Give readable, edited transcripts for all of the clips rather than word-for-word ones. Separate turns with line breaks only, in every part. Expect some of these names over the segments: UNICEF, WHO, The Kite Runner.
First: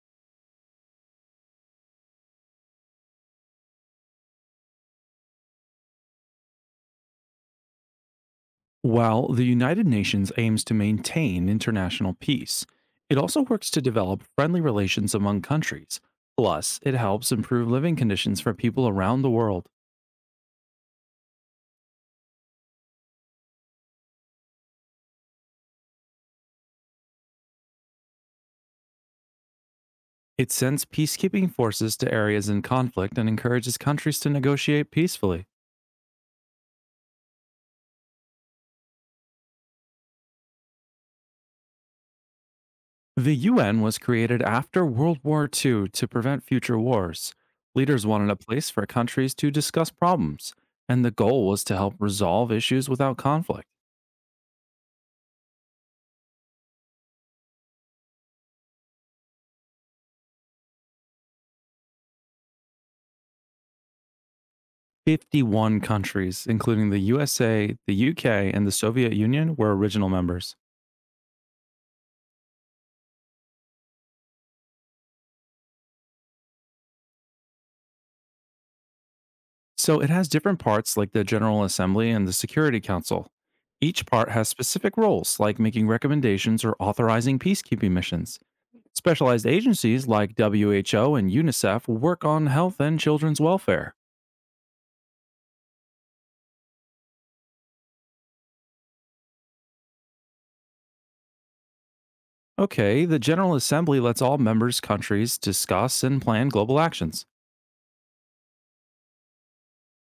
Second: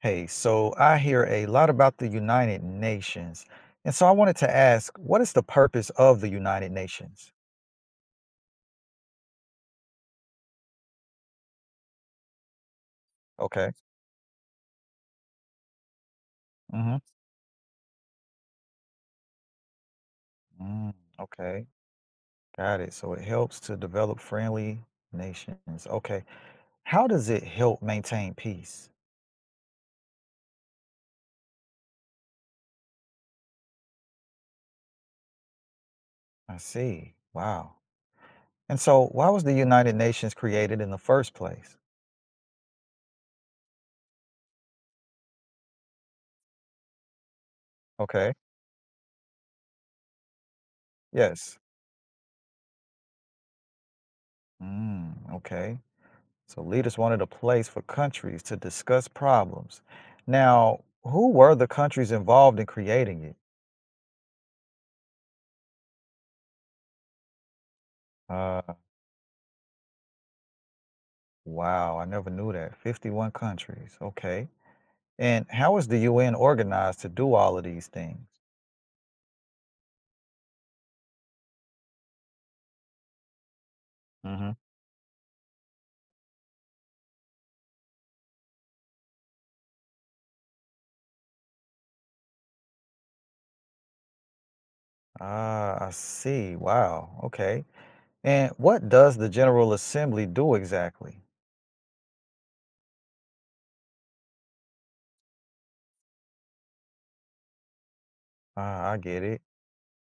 Hey, so I hear a lot about the United Nations. And so I wanted to ask, what is the purpose of the United Nations?
While the United Nations aims to maintain international peace, it also works
Okay.
to develop friendly relations among countries. Plus, it
Hmm.
helps improve living conditions for people around the world.
Mm, okay. Got it. So it helps to develop friendly nations. Okay. How does it help maintain peace?
It sends peacekeeping forces to areas in conflict and encourages countries to negotiate peacefully.
I see. Wow. And so why was the United Nations created in the first place?
The UN was created after World War II to prevent future wars. Leaders wanted
Okay.
a place for countries to discuss problems, and the goal
Yes.
was to help resolve issues without conflict.
Mm, okay. So leaders wanted a place for countries to discuss problems. Now, who were the countries involved in creating it?
51 countries, including the USA, the UK,
Uh,
and the Soviet Union, were original members.
wow, I never knew that. 51 countries. Okay. And how is the UN organized to do all of these things?
So it has different parts like the General Assembly and the Security Council. Each part has
Hmm.
specific roles like making recommendations or authorizing peacekeeping missions. Specialized agencies like WHO and UNICEF work on health and children's welfare.
Ah, I see. Wow. Okay. And what does the General Assembly do exactly?
Okay, the General Assembly lets all members' countries discuss and plan global actions.
Ah, I get it.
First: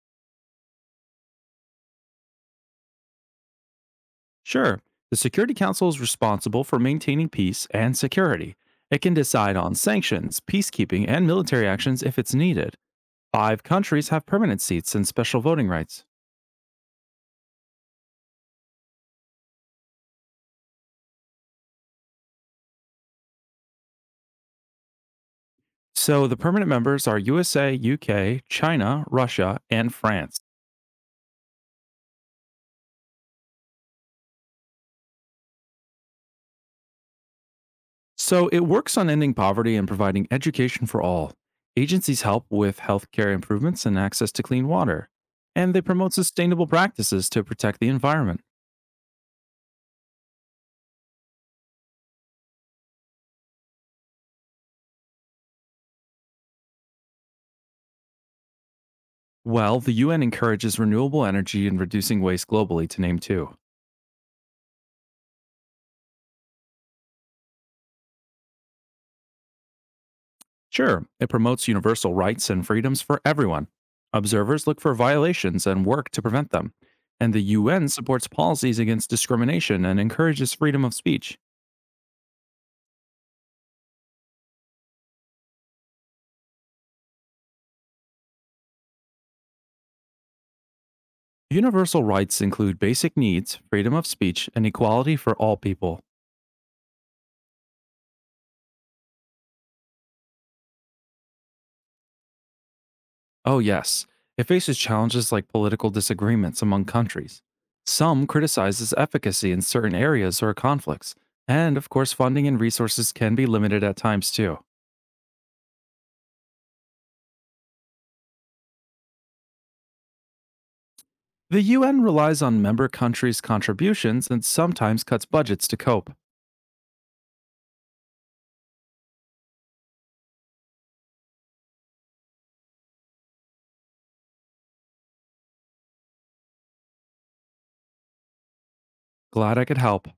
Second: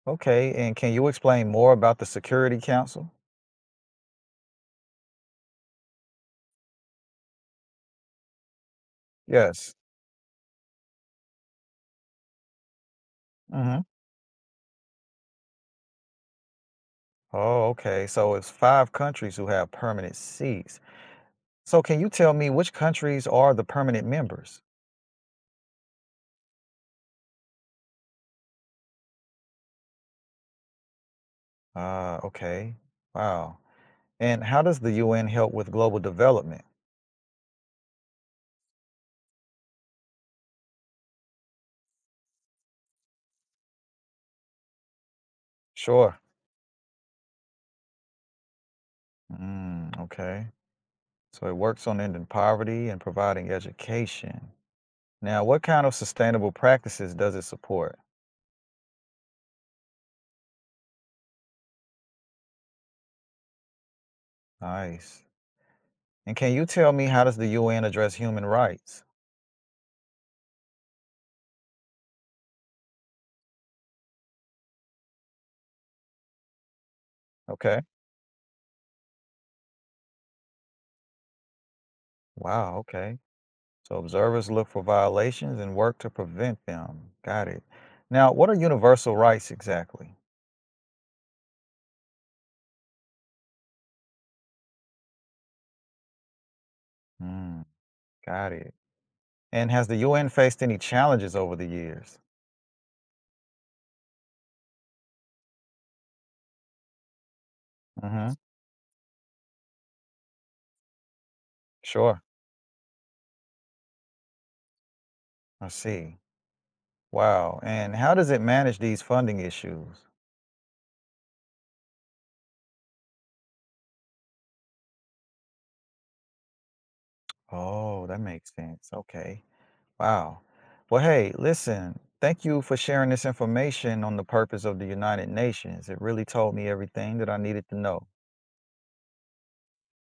Okay. And can you explain more about the Security Council?
Sure, the Security Council is responsible for maintaining peace and security. It can decide
Yes.
on sanctions, peacekeeping, and military actions if it's needed. Five
Hmm.
countries have permanent seats and special voting rights.
Oh, okay. So it's five countries who have permanent seats. So can you tell me which countries are the permanent members?
So the permanent members are USA, UK, China, Russia, and France.
Ah, okay. Wow. And how does the UN help with global development?
So it works on ending poverty and providing education for all. Agencies help with healthcare improvements and access to clean water. And they promote
Sure.
sustainable practices to protect the environment.
Mm, okay. So it works on ending poverty and providing education. Now, what kind of sustainable practices does it support?
Well, the UN encourages renewable energy and reducing waste globally, to name two.
Nice. And can you tell me how does the UN address human rights?
Sure, it promotes universal rights and freedoms for everyone. Observers look for violations and work to prevent them. And the
Okay.
UN supports policies against discrimination and encourages freedom of speech.
Wow, okay. So observers look for violations and work to prevent them. Got it. Now, what are universal rights exactly?
Universal rights include basic needs, freedom of speech, and equality for all people.
Mm, got it. And has the UN faced any challenges over the years?
Oh, yes. It faces challenges like political disagreements among countries. Some
Hmm.
criticize its efficacy in certain areas or conflicts. And of course,
Sure.
funding and resources can be limited at times too.
I see. Wow. And how does it manage these funding issues?
The UN relies on member countries' contributions and sometimes cuts budgets to cope.
Oh, that makes sense. Okay. Wow. Well, hey, listen, thank you for sharing this information on the purpose of the United Nations. It really told me everything that I needed to know.
Glad I could help.